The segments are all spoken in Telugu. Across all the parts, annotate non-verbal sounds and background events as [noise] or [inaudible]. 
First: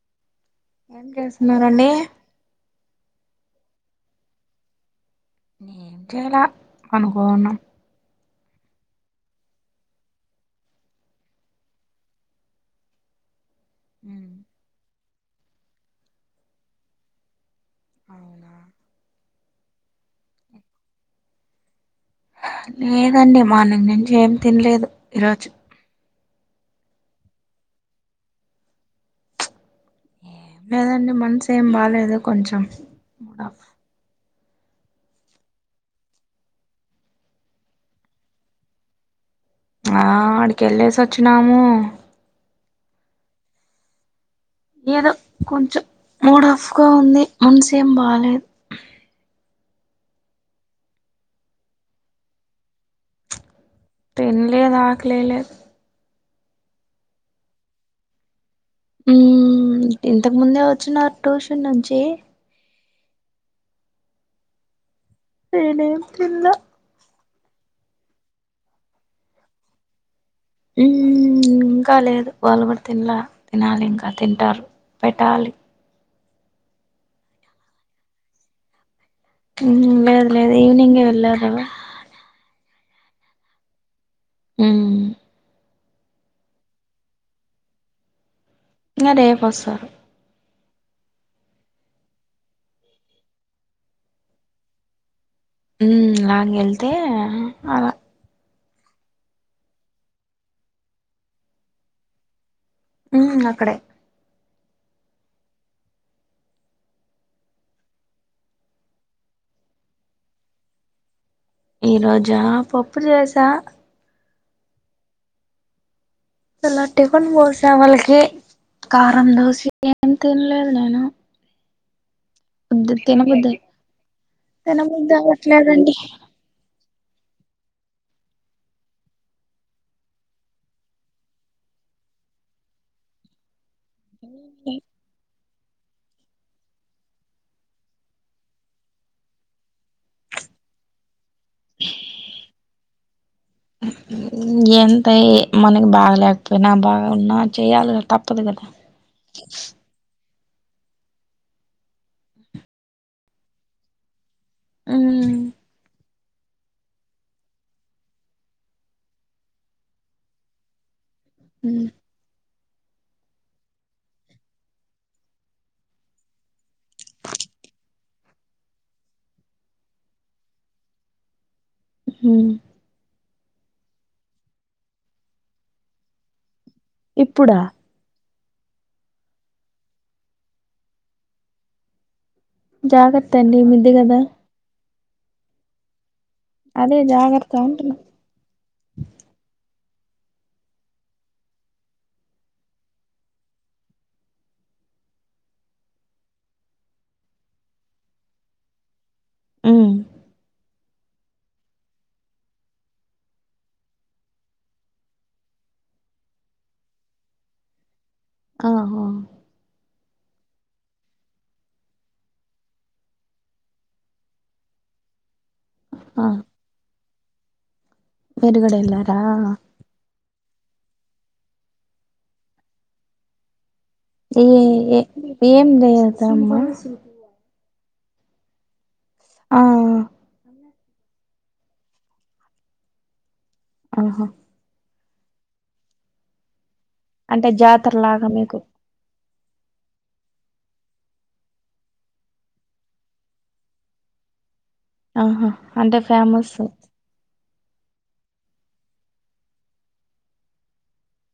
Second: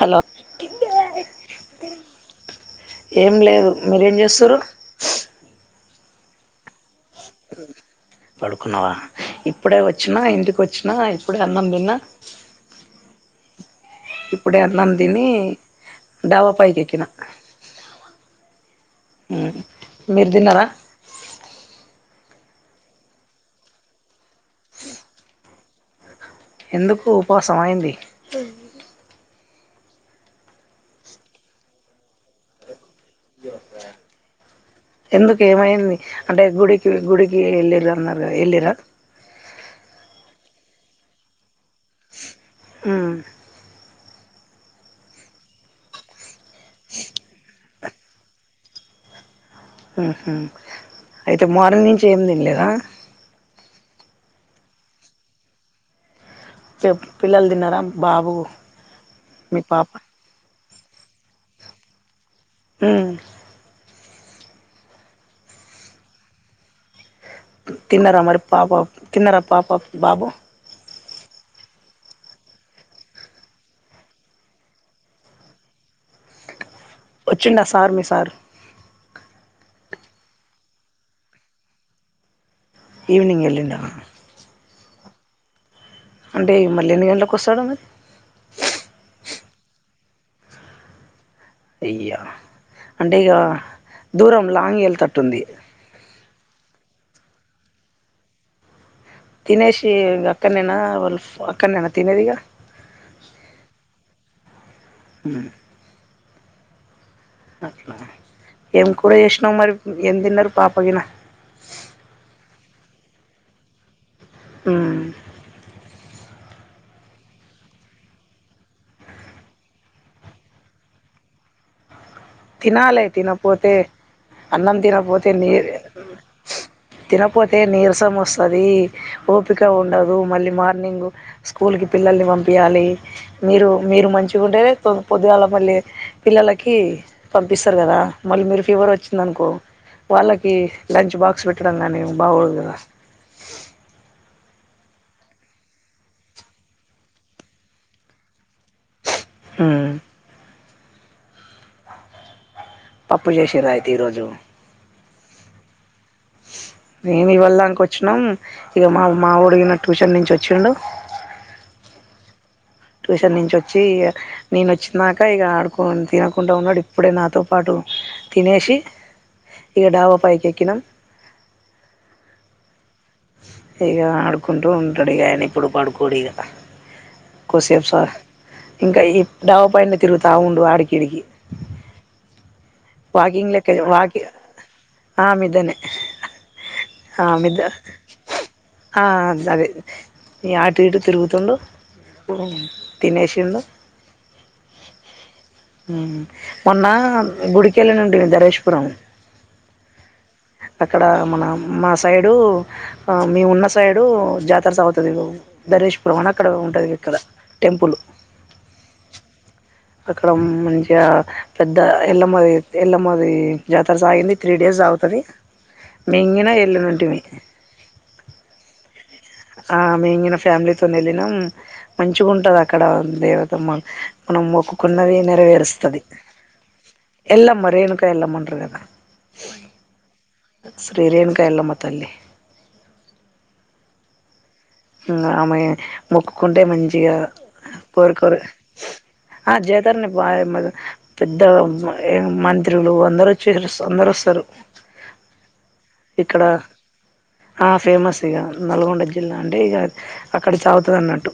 హలో ఏం చేస్తున్నారండి ఏం లేదు మీరేం చేస్తురు నేనా హ పడుకున్నావా ఇప్పుడే వచ్చినా ఇంటికి వచ్చినా ఇప్పుడే అన్నం తిన్న హుమ్ ఇప్పుడే అన్నం దిని డాబా పైకెక్కిన అవునా హుమ్ మీరు తిన్నారా లేదండి మార్నింగ్ నుంచి ఏం తినలేదు ఈరోజు ఎందుకు ఉపవాసమ ఏంది ఏం లేదండి మనసేం బాలేదు కొంచెం ఎందుకు ఏమైంది అంటే గుడికి గుడికి ఎల్లిరన్నారు ఎల్లిర్రా ఆ ఆడికి ఎళ్ళేసి వచ్చినాము హుమ్ ఏదో కొంచెం మూడ్ ఆఫ్గా ఉంది మనసేం బాలేదు హుమ్ హు అయితే మార్నింగ్ నుంచి ఏమి తినలేదా తిన్లేదు ఆకలేయలేద్ చెప్ పిల్లలు తిన్నారా బాబు మీ హుమ్ పాప ఇంతకు ముందే వచ్చినారు ట్యూషన్ నుంచి హుమ్ నేనేం తిన్ల తిన్నార మరి పాప తిన్నార పాప బాబు ఇంకా లేదు వాళు కూడా తిన్ల తినాలి ఇంకా తింటారు పెట్టాలి వచ్చిండ సార్ మీ సార్ హుమ్ లేదు లేదు ఈవనింగే వెళ్ళారు కదా ఈవనింగ్ ఎల్లిండ హుమ్ అంటే మల్ ఎన్ని గంటలకు వస్తాడు ఇగ రేపోస్తరు అయ్యో అంటే ఇగ దూరం లాంగ్ వెల్తట్టు ఉంది మ్ లంగెళ్తే అలా తినేసి ఇ అక్కనేనా వాళ్ళు అక్కనేదిగా మ్ అక్కడే మ్ అట్లానఏం కూర చేసినావు మరి ఏం తిన్నారు పాప గిన ఈ రోజా పప్పు చేసా మ్ ఇలా టిఫిన్ పోసే వాళ్ళకి కారం దోశ ఏం తినలేదు నేను వద్దు తినాలి తినబుద్ది తినపోతే అన్నం తినబుద్ది తినపోతే నీరు అవ్వట్లేదండి తినపోతే నీరసం వస్తది ఓపిక ఉండదు మళ్ళీ మార్నింగ్ స్కూల్ కి పిల్లల్ని పంపియాలి మీరు మీరు మంచ్ ఉంటేనే పొద్దుగాళ మళ్ళీ పిల్లలకి పంపిస్తారు కదా మళ్ళీ మీరు ఫీవర్ వచ్చిందనుకో వాళ్ళకి లంచ్ బాక్స్ పెట్ ట్టడం గాని బాగుండదు కద ఎంతయ్ మనకి బాగలేకపోయినా బాగున్నా చెయాలి కదా తప్పదు కదా మ్ పప్పు చేసిర్ర అయితే ఈ రోజు మ్ మేమి ఇవాల్దంక వచ్చినం ఇగ మా మా ఒడు గినా ట్యూషన్ నుంచి వచ్చిండు మ్ ట్యూషన్ నుంచి వచ్చి ఇగ నేను వచ్చినాక ఇగ ఆడుకో తినకుండా ఉన్నాడు ఇప్పుడే నాతో పాటు తినేసి ఇగ డాబ పైకేక్కినం మ్ ఇగ ఆడుకుంటూ ఉంటడు ఇగ ఆయన ఇప్పుడు పడుకోడు ఇగ ఇప్పుడా కొసేపు స ఇంకా ఈ డాబ పైనే తిరుగుతా ఉండు ఆడికీడికి జాగ్రత్త వాకింగ్ అండి లేక్కనే మిద్ది వాక్ కదా ఆమిదనే అదే జాగ్రత్త ఆమిద్ద అంటున్నా అ సధి ఇగ ఆటు ఇటు తిరుగుతుండు తినేసిండు మొన్న గుడిక్ కెళ్ళినుంటిమీ ధరేష్ పురం మ్ అక్కడ మన మా సైడు ఆ మేము ఉన్న సైడు జాతర సాగుతది ధరేష్ పురం అని అక్కడ ఉంటది ఇక్కడ టెంపులు ఆహా అక్కడ మంచిగా పెద్ద ఎళ్లమ్మ ది ఎళ్లమ్మ ది జాతర సాగింది త్రీ డేస్ సాగుతది ఆ మింగినా ఎల్లి నుంటిమి విరుకుడా ఎల్లారా ఆ మేం గిన ఫ్యామిలి తొని ఎల్లినం మంచిగా ఉంటది అక్కడ దేవతమ్మ మనం ఏ ఏ మొక్కుకున్నది ఏం నెరవేరుస్తది లేదమ్మా ఎల్లమ్మ రేణుక ఎల్లమ్మ అంటరు కదా ఆ శ్రీ రేణుక ఎల్లమ్మ తల్లి ఆహా ఆమె మొక్కుకుంటే మంచిగా అంటే జాతర లాగా కోరికోరు మీకు ఆ జాతర్ని బాగ్ ఎమ్మదు పెద్ద మంత్రులు అందరూ వచ్చిర్రు అందరు వస్తరు. ఆహా అంటే ఫేమస్ ఆ ఫేమస్ ఇగ నల్గొండ జిల్లా. అంటే ఇగ అక్కడ సాగుతది అన్నట్టు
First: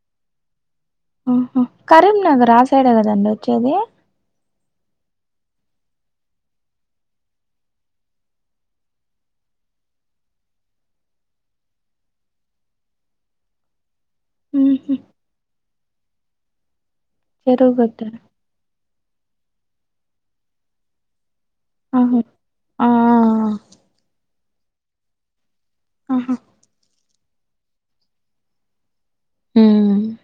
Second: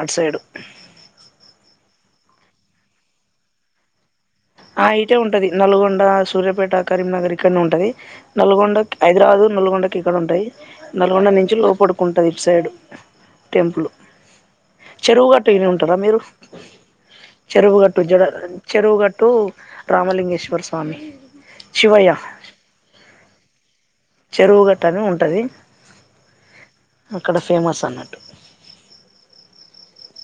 అటు సైడు ఉహు కరీంనగర ఆ సైడే కదండి వచ్చేది ఆ ఇటే ఉంటది నల్గొండ సూర్యాపేట కరీంనగర్ ఇక్కన్నే ఉంటది నల్గొండక్ హైదరాబాదు నల్గొండకి ఇక్కడ ఉంటాయి. నల్గొండ నుంచి లోపడుకుంటది ఇటు సైడ్. టెంపులు, ఉహు చెరువుగట్టు విని ఉంటరా మీరు? చెరువు గట్ట చెరువుగట్టు జడ చెరువుగట్టు రామలింగేశ్వర స్వామి. శివయ్య ఆహా ఆ చెరువుగట్ట అని ఉంటది. ఆహ అక్కడ ఫేమస్ అన్నట్టు. మ్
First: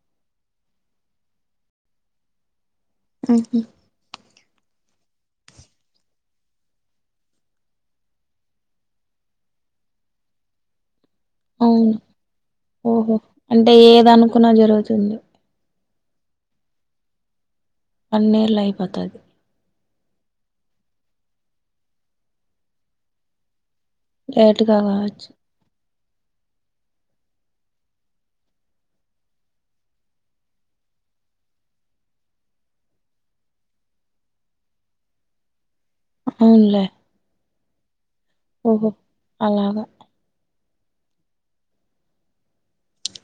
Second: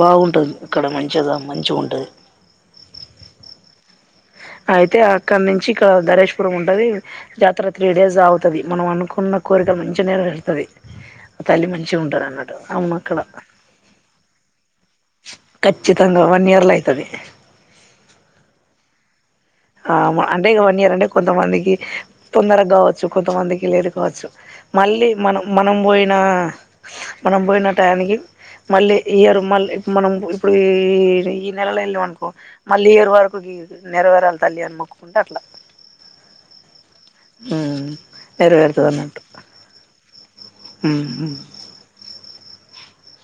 బాగుంటది అక్కడ మంచెదా మంచిగ ఉంటది ఉ హు అయితే అక్కన్నుంచి ఇక్కడ దరేషపురం ఉంటది. జాతర త్రీ డేస్ సాగుతది. మనం అనుకున్న కోరిక మంచి నెరవేరుతది. తల్లి అవును మంచిగ ఉంటరు అన్నట్టు అమ్మ ఓహో అక్కడ. అంటే ఏదనుకున్నా జరుగుతుంది. ఖచ్చితంగా వన్ ఇయర్ లో అయితది. వన్ ఇయర్ లో అయిపోతాయి. ఆ అంటే వన్ ఇయర్ అంటే కొంతమందికి తొందర గావచ్చు, కొంతమందికి లేట్ గ్ గావచ్చు లేటుగా మళ్ళీ కావచ్చు మనం మనం బోయిన మనం బోయిన టైయానికి మళ్ళీ ఈ ఇయరు మళ్ళి మనం ఇప్పుడు ఈ ఈ నెలలో ఎల్లాం అనుకో మళ్ళీ ఇయర్ వరకు గి నెరవేరాలి తల్లి అని మొక్కుకుంటే అట్లా అవున్లే మ్ ఓహొ అలాగ మ్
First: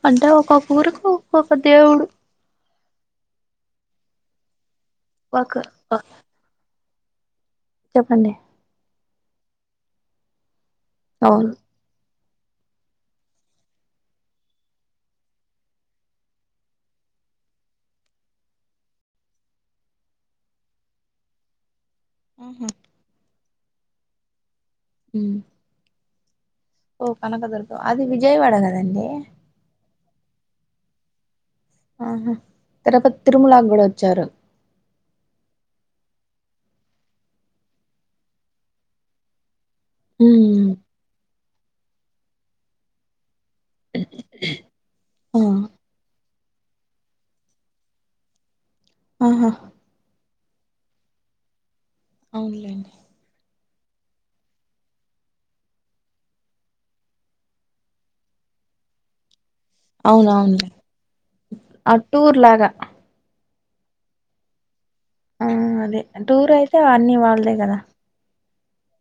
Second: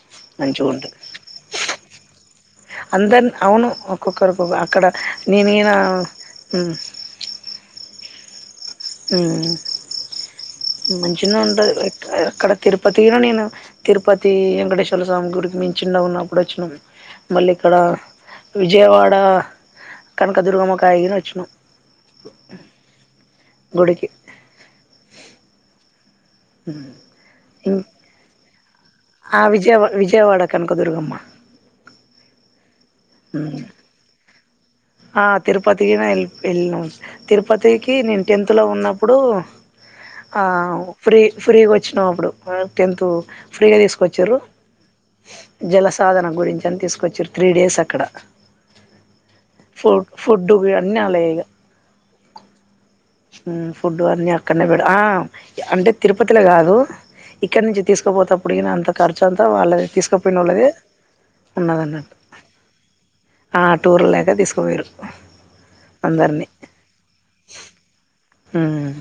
అంటే ఒక్కొక్క ఊరుకు ఒక్కొక్క దేవుడు. అందరు అవును ఒక్కొక్కరు ఒగొగ అక్కడ ఈ ఒక నేనా ఆ చెప్పండి మ్ మంచినే అవును ఉంటది లైక్ అక్కడ తిరుపతిను నేను తిరుపతీ వెంకటేశ్వరల స్వామి గుడికి మేం చిన్నగ ఉన్నప్పుడు వచ్చినం. మళ్ళీ ఇక్కడ విజయవాడ కనకదుుర్గమ్మకాయిర్ వచ్చనం మ్హు గుడికి ఉమ్ ఓ కనకదుర్గం అది విజయ్వాడకదండి ఆ విజయవా విజయవాడ కనుక దురుగమ్మ ఆహా తిరుపతి తిరుమలాకి కూడా వచ్చారు ఆ తిరుపతిగిన వె వెళ్ళినం తిరుపతికి నేను టెన్త్ లో ఉన్నప్పుడు ఆ ఉమ్ ఫ్రీ ఫ్రీ గోచ్చినాం అప్పుడు మాక్ టెన్త్ ఫ్రీగా తీసుకొచ్చిరూ ఆ జల సాధన గురించి అని తీసుకొచ్చిరు త్రీ డేస్ అక్కడ ఆహా ఫు ఫూడ్డూ ఇగ అన్ని అల్లయే ఇగ అవున్లేండి ఉ ఫుడ్డు అన్నీ అక్కడనే పెడు ఆ అంటే తిరుపతిల గాదు ఇక్కడ్ నుంచి తీసుకోపోతప్పుడ్గిన అంత ఖర్చ్ అంతా వాళ్ళదే అవును తీసుకుపోయినోళ్ళదే అవునులే ఆ ఉన్నదన్నట్టు టూర్ లాగా ఆ టూర్ లాగా తీసుకపోయింరూ ఆ అదే టూర్ అయితే అన్నీ వాళ్దే కదా ఉమ్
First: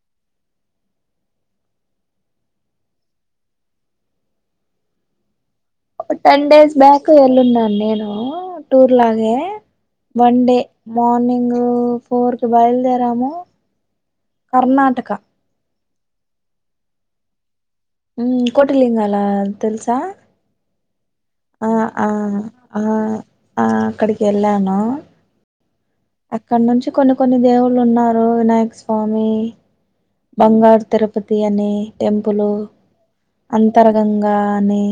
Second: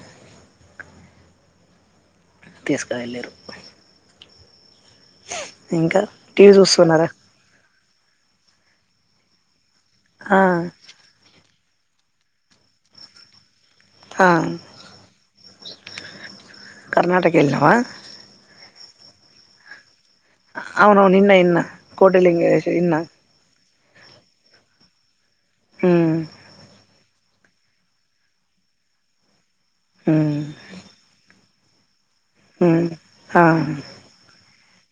తీస్క వెళ్ళిరూ ఇంకా టెన్ టీవీ డేస్ బ్యాక్ చూస్తున్నారా వెళ్ళుండను నేను టూర్ లాగే ఆ వన్ డే మార్నింగ్ ఫోర్కి బయలుదేరాము ఆ కర్ణాటక కర్ణటక ఎల్లవా ఉమ్ కోటిలింగాలా తెలుసా అవునవును ఇన్న ఇన్న ఆ ఆ కోటిలింగేశ్ ఆ ఇన్న ఆ అక్కడికేళ్ళాను హ్మ్ అక్కడ నుంచి కొన్ని కొన్ని దేవుళ్ళు ఉన్నారు వినాయక స్వామి హ్మ్ బంగారు తిరుప్ పతి అనే టెంపులు హ్మ్ ఆ అంతర గంగా అని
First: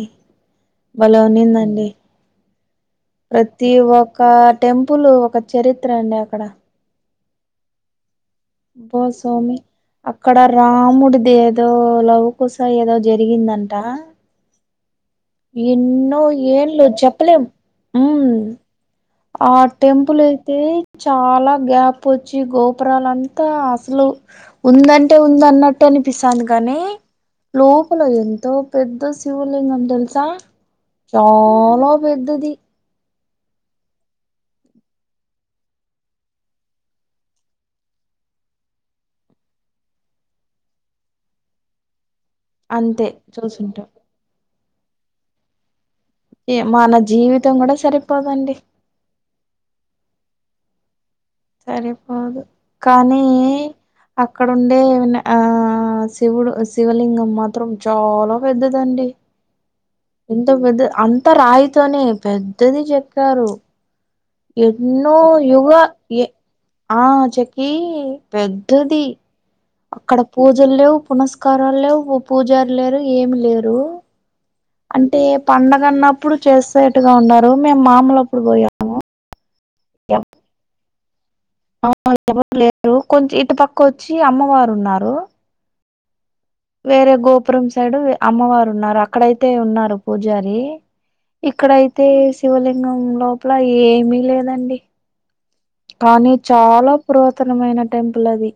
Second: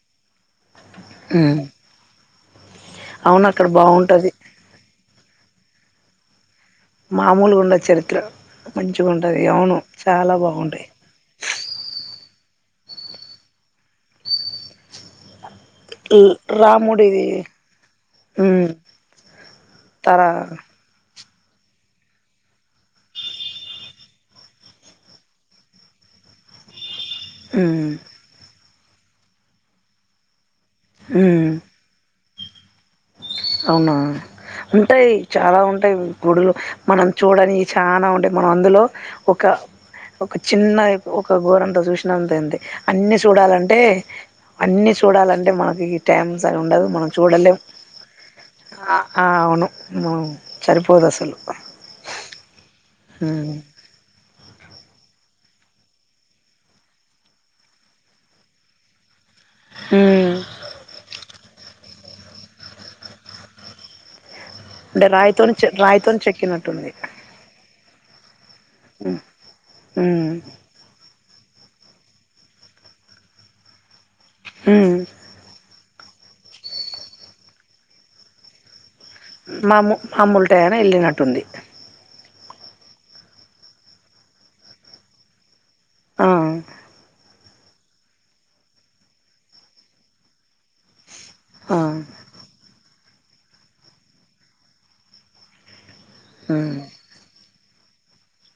బలే హ్మ్ ఉన్నిందండి అవును అక్కడ ప్రతి ఒక బావుంటది టెంపులు ఒక చరిత్ర అండి అక్కడ మామూలు గుండదు చరిత్ర మంచిగుంటది భోస్వామి అవును చాలా అక్కడ బాగుంటాయి రాముడు దే దో లవ కుశ ఏదో జరిగిందంట ఎన్నో ఏళ్లు రాముడిది చెప్పలేమ్ ఉహ్ హ్మ్ ఆ టెంపుల్ తర అయితే చాలా గ్యాపోచ్చి గోపురాలంతా అస్లు ఉందంటే ఉందన్నట్టు అనిపిస్తాంది కానీ హ్మ్ లోపల ఎంతో పెద్ద శివులింగం తెలుసా హ్మ్ చాలా పెద్దది అవునా ఉంటాయి చాలా ఉంటాయి గుడులు మనం చూడనియి చాలా ఉంటాయి మనం అందులో ఒక ఒక చిన్న ఒక గోరంత చూసినంత అయింది అంతే అన్ని సుడాలంటే చూసుంటాం అన్ని సుడాలంటే మనకి టైం సరి ఏ ఉండదు మన మనం జీవితం చూడలేం కూడా సరిపోదండి ఆ ఆ అవును సరిపోదు అసలు సరిపోదు కానీ ఉమ్. అక్కడ ఉండే ఆ ఆ శివుడు శివలింగం మాత్రం చాలా పెద్దదండి హు ఎంత పెద్ద అంత రాయితోనే పెద్దది చెక్కారు అంటే ఎన్నో రాయితోని చె యుగా రాయితోని ఏ చెక్కినట్టుంది ఆ చె క్కి పెద్దది ఉమ్. అక్కడ ఉమ్. పూజలు లేవు పునస్కారాలేవ్ పూజారి లేరు ఏమి లేరు ఉమ్. అంటే పండగ అన్నప్పుడు చేసేట్టుగా ఉన్నారు మేము మాములప్పుడు పోయాము మాము మాములుటయాన వెళ్ళినట్టుంది [unintelligible] ఆ వేరే గోపురం సైడ్ అమ్మవారు ఉన్నారు అక్కడయితే ఉన్నారు పూజారి ఆ. ఇక్కడయితే శివలింగం లోపల ఏమి లేదండి కానీ ఉమ్. చాలా పురాతనమైన టెంపుల్ అది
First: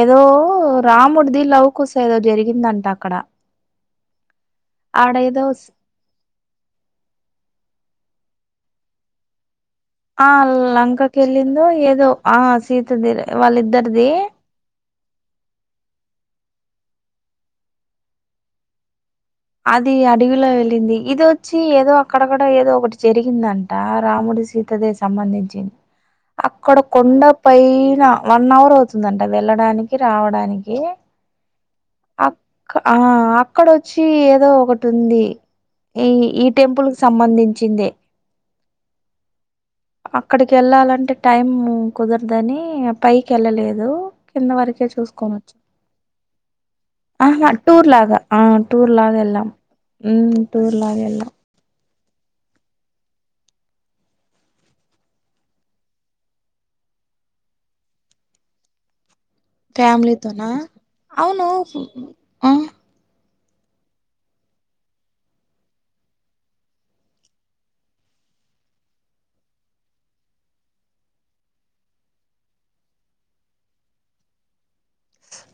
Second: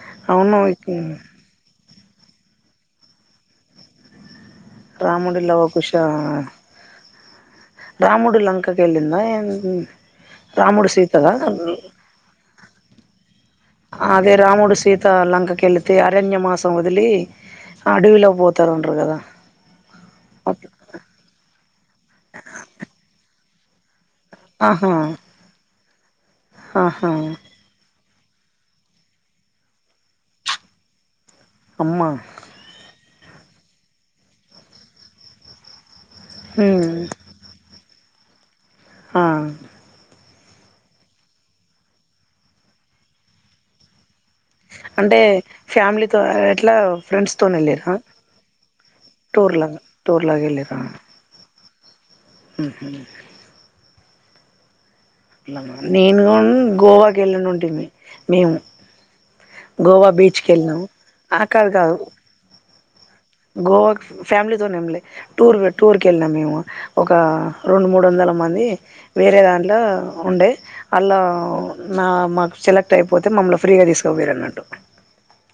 ఏదో అవును రాముడిది లవకుశ ఏదో జరిగిందంట అక్కడ ఆడేదో రాముడిలవకుశ రాముడు లంకకెళ్ళిందా ఏంటి ఆ లంకకెళ్లిందొ ఏదో ఆ సీతది వాళ్ళ ఇ అదే రాముడు సీత త లంకకెళితే అరణ్య మాసం వదిలి అడవిలో పోతా ఉంటారు కదా అది అడవి లో వెళ్ళింది ఇది వచ్చి ఏదో అక్కడక్కడ ఏదో ఒకటి జరిగిందంట రాముడి సీతదే ఆహా సంబంధించింది అక్కడ ఆహా కొండ పైన వన్ అవర్ అవుతుందంట వెళ్ళడానికి రావడానికి అమ్మ అక్క ఆ అక్కడొచ్చి ఏదో ఒకటి ఉంది ఈ ఈ టెంపుల్ ఉమ్, కి సంబంధించిందే ఆ అక్కడికి వెళ్ళాలంటే టైం కుదరదని పైకి వెళ్ళలేదు అంటే ఫ్యామిలీతో ఎట్లా ఫ్రెండ్స్తో ఆహా టూర్ వెళ్ళిరా లాగా ఆ టూర్ లాగా ఎళ్ళాం. టూర్ లాగా హ్మ్ టూర్లాగ టూర్ వెళ్ళిరా లాగా ఎళ్ళాం. ఉహు నేను కూడా గోవాకి వెళ్ళడి ఉంటేంది మేము గోవా బీచ్కి ఫ్యామిలీతోనా? వెళ్ళాం ఆ అవును కాదు కాదు ఆ గోవాకి ఫ్యామిలీతోను వెళ్ళలే టూర్ టూర్ కి వెళ్ళినాం మేము ఒక రెండు మూడు వందల మంది వేరే దాంట్లో ఉండే అల్లు నా మాకు సెలెక్ట్ అయిపోతే మమ్మల్ని ఫ్రీగా తీసుక పోయరు అన్నట్టు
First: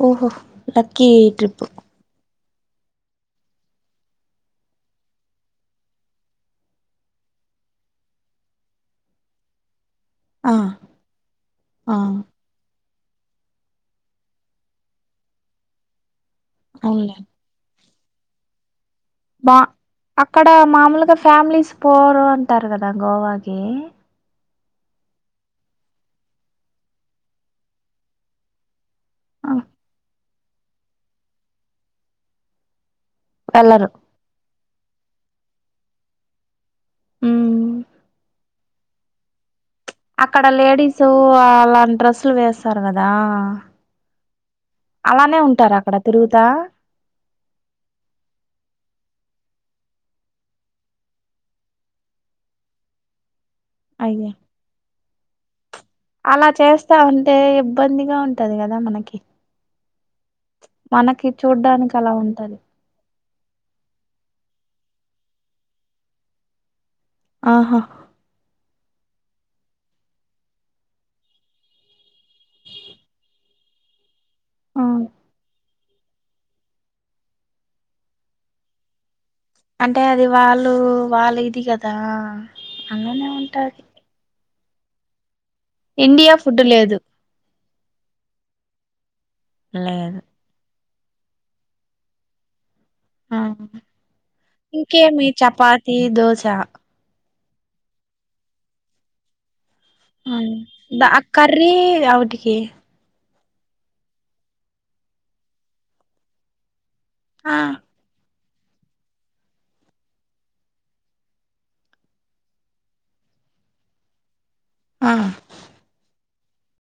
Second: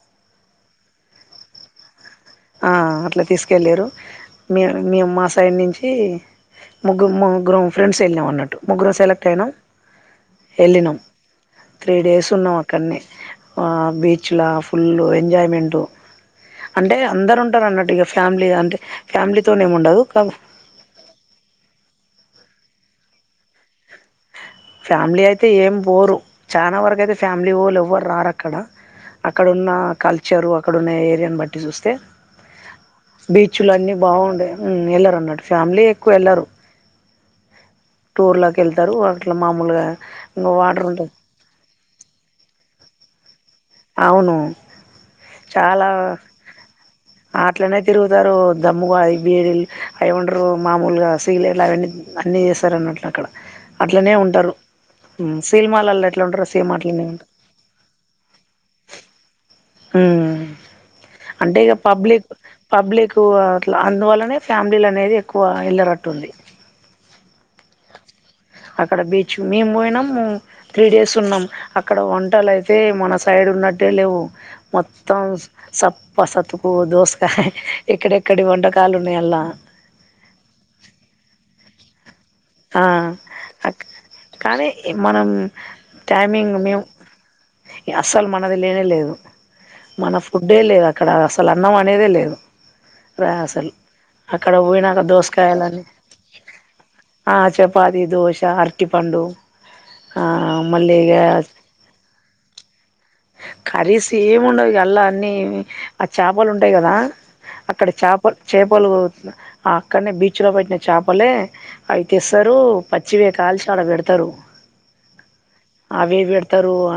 ఓహో లక్కీ ట్రిప్ ఆ అట్లా తీసుకెళ్ళరు మేం మేము మా సైడ్ నుంచి ముగ్గు ముగ్గురమ్ ఫ్రెండ్స్ వెళ్ళాం అన్నటు ముగ్గురం సెలెక్ట్ అయినాం ఆ వెళ్ళినాం త్రీ ఆ డేస్ ఉన్నాం అక్కడ అక్కన్నె ఆ బీచ్ల ఫుల్ ఎంజాయ్మెంటు అంటే అవునులే అందరూ ఉంటారు అన్నట్టే ఇగ ఫ్యామిలీ అంటే బా ఫ్యామిలీతోనే ఏమి ఉండదు అక్కడ మామూలుగా ఫ్యామిలీస్ పోరు అంటారు కదా గోవాకి ఫ్యామిలీ అయితే ఏం బోరు చాలా వరకు అయితే ఫ్యామిలీ వొళ్ళు ఎవరు రారు అక్కడ అక్కడ ఆ అక్కడున్న కల్చరు అక్కడున్న ఏరియాను బట్టి చూస్తే బీచ్లు వెళ్ళరు. అన్ని బాగుండేయి వెళ్లరు అన్నట్టు ఫ్యామిలీ ఎక్కువ వెళ్లరు ఉ టూర్లకేళ్తారు వాటిలో మామూలుగా ఇంకా వాటర్ ఉంటది కు అలాంటి డ్రెస్సులు వేస్తారు కదా అవును అలానే ఉంటారా చాలా అక్కడ తిరుగుతా అట్లనే తిరుగుతారు దమ్ముగా బీడలు అవి ఏమంటారు మామూలుగా సిగలేట్లు అవన్నీ అన్ని చేస్తారు అన్నట్లు అక్కడ అట్లనే అయ్యా ఉంటారు సినిమాలల్లా అలా చేస్తే అంటే ఇబ్బందిగా ఉంటది కదా మనకి హ్మ్ మనకి అంటే ఇగ చూడ్డానికి అలా పబ్లిక్ ఉంటది పబ్లిక్ అట్లా అందువల్లనే ఫ్యామిలీలు అనేది ఎక్కువ ఎల్లరట్టుంది ఆహా అక్కడ బీచ్ మేము పోయినాము త్రీ డేస్ ఉన్నాం అక్కడ వంటలు అయితే మన సైడ్ ఉన్నట్టే లేవు ఆ మొత్తం సప్ప సతుకు దోసకాయ్ ఎక్కడెక్కడి వంటకాలు ఉన్నాయ్ అల్లా అంటే అది వాళ్ళు వాళ్ళ ఇది కదా ఆ అలానే ఉంటది కానీ మనం ఇండియా టైమింగ్ ఫుడ్ మేము లేదు అసలు మనది లేనే లేదు మన లేదు ఫుడ్డే లేదు అక్కడ అసలు అన్నం అనేదే లేదు రా ఆ అసలు అక్కడ పోయినాంక దోసకాయాలని ఈ దోశ ఆ చపాతి దోశ అరటిపండు ఆ మళ్లీ ద ఇగ కర్రీ అవిటికి కర్రీస్ ఏమి ఉండవు ఇగ ఆల్లా అన్ని ఆ చాపలు ఉంటాయి కదా ఆ అక్కడ చాప చేపలు ఆ అక్కడనే బీచ్‌లో పట్టిన చేపలే అయి తేస్తారు పచ్చివే కాల్చి ఆడ పెడతారు ఆ అవే పెడతారు